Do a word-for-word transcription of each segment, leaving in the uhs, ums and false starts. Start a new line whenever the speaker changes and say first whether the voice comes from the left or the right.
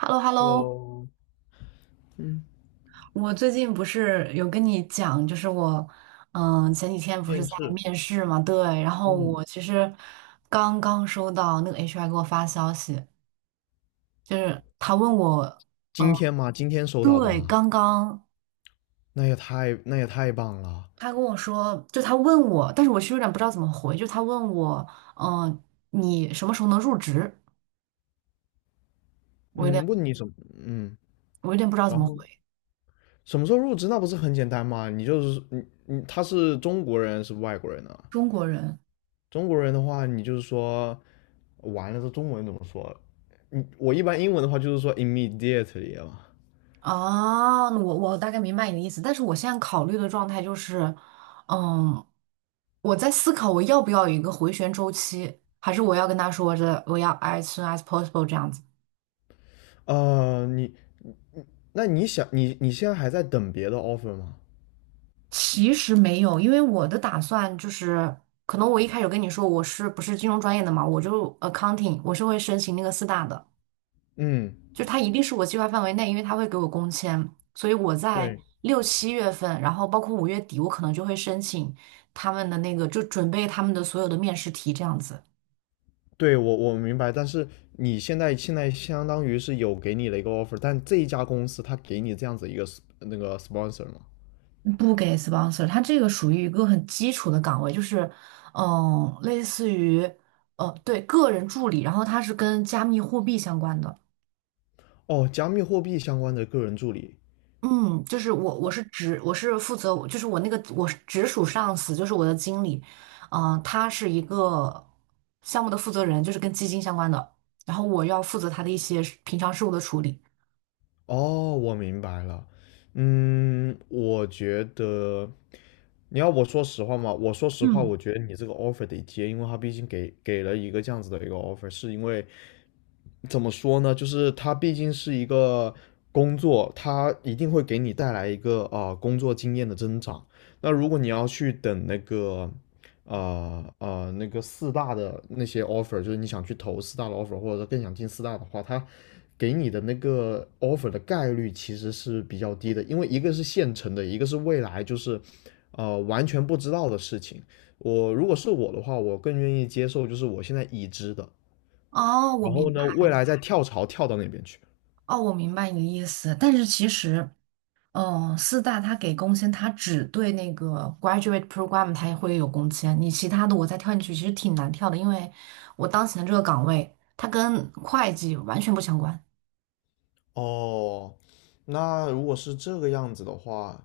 right: h e l l o hello
left: Hello，嗯，
right: 我最近不是有跟你讲，就是我，嗯，前几天不是
left: 面
right: 在
left: 试，
right: 面试嘛，对，然后
left: 嗯，
right: 我其实刚刚收到那个 H R 给我发消息，就是他问我，
left: 今天吗？今天收到的
right: 对，
left: 吗？
right: 刚刚
left: 那也太那也太棒了。
right: 他跟我说，就他问我，但是我其实有点不知道怎么回，就他问我，嗯，你什么时候能入职？我有点，
left: 嗯，问你什么？嗯，
right: 我有点不知道怎
left: 然
right: 么回，
left: 后什么时候入职？那不是很简单吗？你就是你你他是中国人是外国人呢？
right: 中国人。
left: 中国人的话，你就是说完了，这中文怎么说？你我一般英文的话就是说 immediately 嘛。
right: 哦，我我大概明白你的意思，但是我现在考虑的状态就是，嗯，我在思考我要不要有一个回旋周期，还是我要跟他说着我要 as soon as possible 这样子。
left: 呃，你那你想你你现在还在等别的 offer 吗？
right: 其实没有，因为我的打算就是，可能我一开始跟你说我是不是金融专业的嘛，我就 accounting，我是会申请那个四大的。
left: 嗯，
right: 就它一定是我计划范围内，因为它会给我工签，所以我在
left: 对。
right: 六七月份，然后包括五月底，我可能就会申请他们的那个，就准备他们的所有的面试题这样子。
left: 对我我明白，但是你现在现在相当于是有给你的一个 offer，但这一家公司它给你这样子一个 sp- 那个 sponsor 吗？
right: 不给 sponsor，它这个属于一个很基础的岗位，就是嗯，类似于呃，对，个人助理，然后它是跟加密货币相关的。
left: 哦，加密货币相关的个人助理。
right: 嗯，就是我，我是直，我是负责，就是我那个我是直属上司，就是我的经理，嗯、呃他是一个项目的负责人，就是跟基金相关的，然后我要负责他的一些事平常事务的处理。
left: 哦，我明白了。嗯，我觉得你要我说实话嘛，我说实话，我
right: 嗯，
left: 觉得你这个 offer 得接，因为他毕竟给给了一个这样子的一个 offer，是因为怎么说呢？就是它毕竟是一个工作，它一定会给你带来一个啊、呃工作经验的增长。那如果你要去等那个呃呃那个四大的那些 offer，就是你想去投四大的 offer，或者说更想进四大的话，它给你的那个 offer 的概率其实是比较低的，因为一个是现成的，一个是未来就是呃完全不知道的事情。我如果是我的话，我更愿意接受就是我现在已知的。
right: 哦，我
left: 然
right: 明
left: 后呢，
right: 白，
left: 未来再跳槽跳到那边去。
right: 哦，我明白你的意思，但是其实，嗯、四大他给工签，他只对那个 graduate program 他也会有工签，你其他的我再跳进去其实挺难跳的，因为我当前的这个岗位它跟会计完全不相关。
left: 哦，那如果是这个样子的话，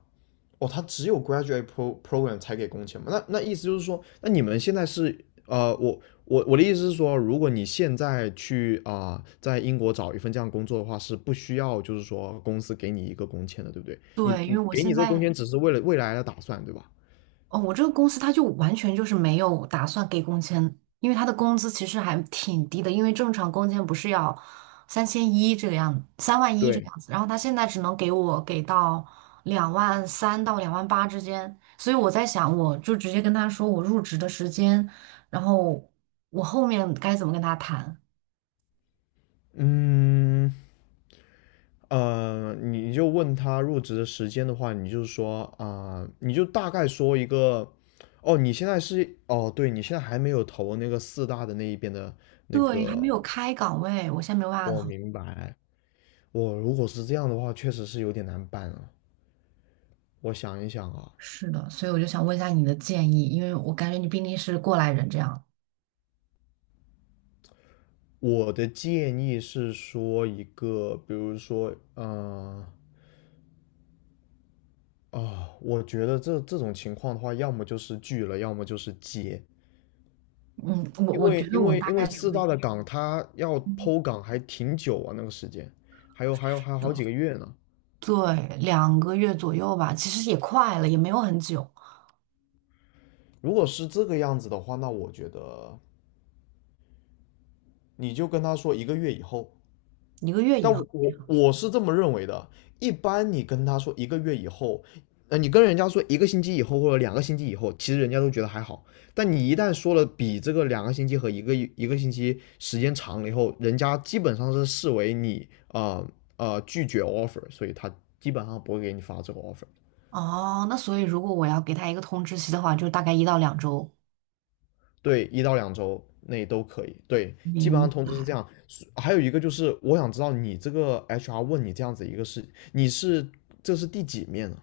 left: 哦，他只有 graduate pro program 才给工钱吗？那那意思就是说，那你们现在是呃，我我我的意思是说，如果你现在去啊、呃在英国找一份这样工作的话，是不需要就是说公司给你一个工签的，对不对？你
right: 对，因为
left: 你
right: 我
left: 给你
right: 现
left: 这个工签
right: 在。
left: 只是为了未来的打算，对吧？
right: 哦，我这个公司它就完全就是没有打算给工签，因为它的工资其实还挺低的，因为正常工签不是要三万一这个样，子，三万一这个
left: 对，
right: 样子，然后他现在只能给我给到两万三到两万八之间，所以我在想，我就直接跟他说我入职的时间，然后我后面该怎么跟他谈？
left: 嗯，呃，你就问他入职的时间的话，你就说啊、你就大概说一个，哦，你现在是，哦，对，你现在还没有投那个四大的那一边的那
right: 对，还没
left: 个，
right: 有开岗位，我现在没有办法
left: 我
right: 投。
left: 明白。我如果是这样的话，确实是有点难办啊。我想一想啊，
right: 是的，所以我就想问一下你的建议，因为我感觉你毕竟是过来人这样。
left: 我的建议是说一个，比如说，呃，啊、我觉得这这种情况的话，要么就是拒了，要么就是接。
right: 嗯，我
left: 因
right: 我觉
left: 为
right: 得
left: 因
right: 我
left: 为
right: 大
left: 因为
right: 概率
left: 四
right: 会。
left: 大的岗它要剖岗还挺久啊，那个时间，还有还有还有好
right: 的，
left: 几个月呢。
right: 对，两个月左右吧，其实也快了，也没有很久，
left: 如果是这个样子的话，那我觉得你就跟他说一个月以后，
right: 一个月以
left: 但
right: 后。
left: 我我我是这么认为的。一般你跟他说一个月以后，呃，你跟人家说一个星期以后或者两个星期以后，其实人家都觉得还好。但你一旦说了比这个两个星期和一个一个星期时间长了以后，人家基本上是视为你啊呃呃拒绝 offer，所以他基本上不会给你发这个 offer。
right: 哦，那所以如果我要给他一个通知期的话，就大概一到两周。
left: 对，一到两周内都可以。对，基本
right: 明
left: 上通知是这
right: 白。
left: 样。还有一个就是，我想知道你这个 H R 问你这样子一个事，你是这是第几面呢？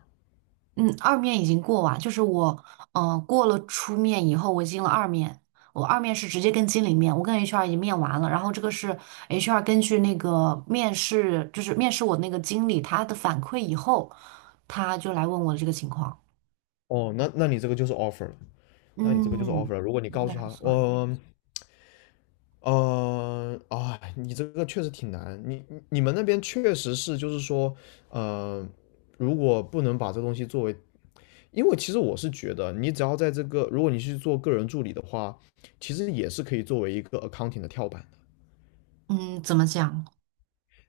right: 嗯，二面已经过完，就是我，嗯、过了初面以后，我进了二面。我二面是直接跟经理面，我跟 H R 已经面完了，然后这个是 H R 根据那个面试，就是面试我那个经理他的反馈以后，他就来问我的这个情况。
left: 哦，那那你这个就是 offer 了，那你这个就是 offer
right: 嗯，
left: 了。如果你
right: 应
left: 告
right: 该
left: 诉
right: 还
left: 他，
right: 算。
left: 嗯呃，呃啊、你这个确实挺难，你你你们那边确实是，就是说，呃，如果不能把这东西作为，因为其实我是觉得，你只要在这个，如果你去做个人助理的话，其实也是可以作为一个 accounting 的跳板的。
right: 嗯，怎么讲？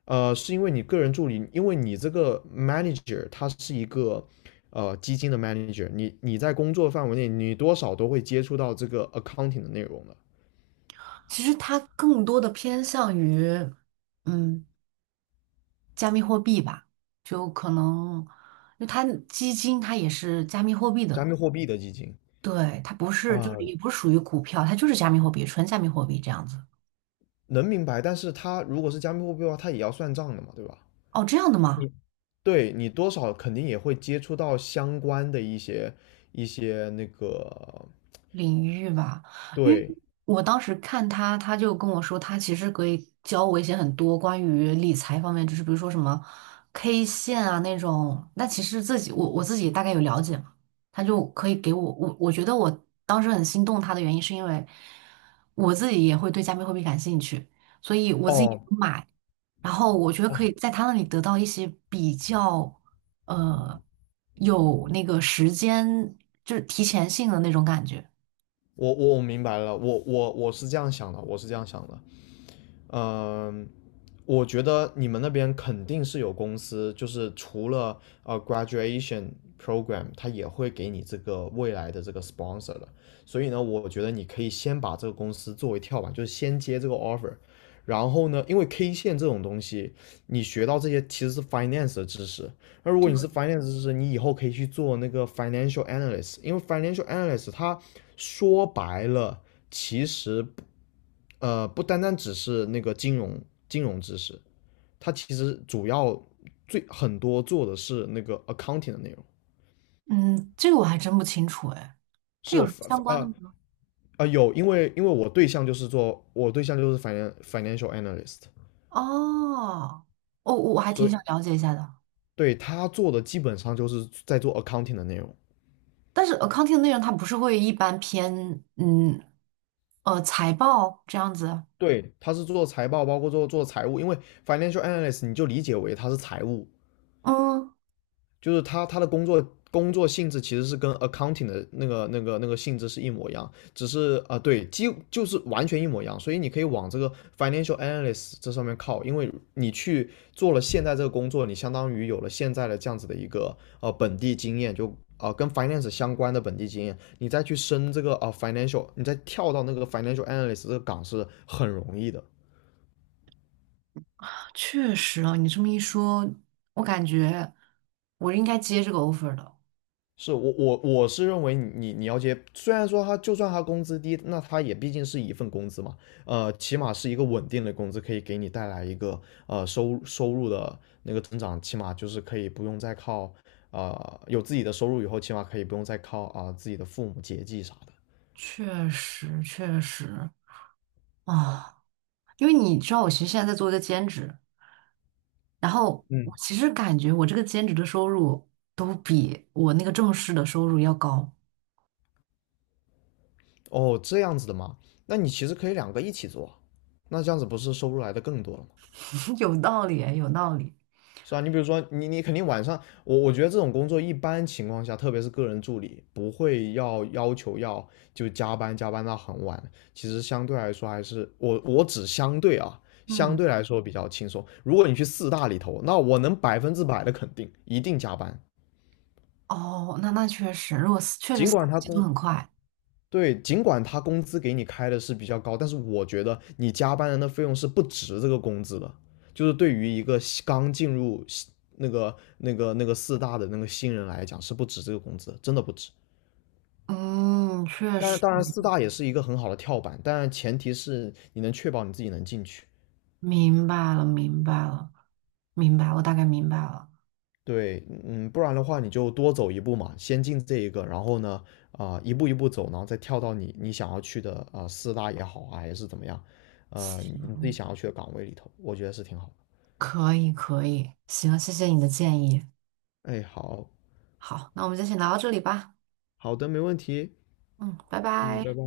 left: 呃，是因为你个人助理，因为你这个 manager 他是一个呃基金的 manager，你你在工作范围内，你多少都会接触到这个 accounting 的内容的。
right: 其实它更多的偏向于，嗯，加密货币吧，就可能，因为它基金它也是加密货币
left: 加
right: 的，
left: 密货币的基金
right: 对，它不是，就是
left: 啊、
right: 也不是属于股票，它就是加密货币，纯加密货币这样子。
left: 能明白。但是它如果是加密货币的话，它也要算账的嘛，对吧？
right: 哦，这样的吗？
left: 你对你多少肯定也会接触到相关的一些一些那个
right: 领域吧，因为
left: 对
right: 我当时看他，他就跟我说，他其实可以教我一些很多关于理财方面，就是比如说什么 K 线啊那种，那其实自己我我自己大概有了解嘛，他就可以给我我我觉得我当时很心动他的原因是因为我自己也会对加密货币感兴趣，所以我自己
left: 哦
right: 有买，然后我觉得可以
left: 哦，
right: 在他那里得到一些比较呃有那个时间就是提前性的那种感觉。
left: 我我我明白了，我我我是这样想的，我是这样想的，嗯、呃我觉得你们那边肯定是有公司，就是除了呃 graduation program，它也会给你这个未来的这个 sponsor 的。所以呢，我觉得你可以先把这个公司作为跳板，就是先接这个 offer。然后呢，因为 K 线这种东西，你学到这些其实是 finance 的知识。那如果你是 finance 知识，你以后可以去做那个 financial analyst，因为 financial analyst 它说白了，其实呃，不单单只是那个金融金融知识，它其实主要最很多做的是那个 accounting 的内容，
right: 嗯，这个我还真不清楚哎，它有
left: 是
right: 什么相关的
left: 呃
right: 吗？
left: 呃有，因为因为我对象就是做我对象就是 finan financial analyst，
right: 哦，我我还
left: 所
right: 挺想
left: 以
right: 了解一下的。
left: 对他做的基本上就是在做 accounting 的内容。
right: 但是 accounting 的内容它不是会一般偏嗯呃财报这样子？
left: 对，他是做财报，包括做做财务，因为 financial analyst 你就理解为他是财务
right: 嗯，
left: 就是他他的工作工作性质其实是跟 accounting 的那个那个那个性质是一模一样，只是啊、呃对，几就是完全一模一样，所以你可以往这个 financial analyst 这上面靠，因为你去做了现在这个工作，你相当于有了现在的这样子的一个呃本地经验，就啊、呃跟 finance 相关的本地经验，你再去升这个啊、呃 financial，你再跳到那个 financial analyst 这个岗是很容易的。
right: 确实啊，你这么一说，我感觉我应该接这个 offer 的。
left: 是我我我是认为你你要接，虽然说他就算他工资低，那他也毕竟是一份工资嘛，呃，起码是一个稳定的工资，可以给你带来一个呃收收入的那个增长，起码就是可以不用再靠呃有自己的收入以后，起码可以不用再靠啊、呃自己的父母节济啥的。
right: 确实，确实啊，因为你知道，我其实现在在做一个兼职，然后我
left: 嗯，
right: 其实感觉我这个兼职的收入都比我那个正式的收入要高。
left: 哦，这样子的嘛，那你其实可以两个一起做啊，那这样子不是收入来的更多了吗？
right: 有道理哎，有道理。
left: 是啊，你比如说，你你肯定晚上，我我觉得这种工作一般情况下，特别是个人助理，不会要要求要就加班加班到很晚。其实相对来说还是我我只相对啊，相
right: 嗯，
left: 对来说比较轻松。如果你去四大里头，那我能百分之百的肯定，一定加班。
right: 哦，那那确实，如果是确实
left: 尽
right: 三
left: 管
right: 个
left: 他
right: 节奏
left: 工
right: 很快，
left: 对，尽管他工资给你开的是比较高，但是我觉得你加班人的那费用是不值这个工资的。就是对于一个刚进入那个那个那个四大的那个新人来讲，是不值这个工资真的不值。
right: 嗯，确
left: 但是
right: 实
left: 当然，四大也是一个很好的跳板，但前提是你能确保你自己能进去。
right: 明白了，明白了，明白，我大概明白了。
left: 对，嗯，不然的话你就多走一步嘛，先进这一个，然后呢，啊、一步一步走，然后再跳到你你想要去的啊、呃四大也好啊，还是怎么样，呃，你自己想要去的岗位里头，我觉得是挺好的。
right: 可以，可以，行，谢谢你的建议。
left: 哎，好，
right: 好，那我们就先聊到这里吧。
left: 好的，没问题，
right: 嗯，拜
left: 嗯，
right: 拜。
left: 拜拜。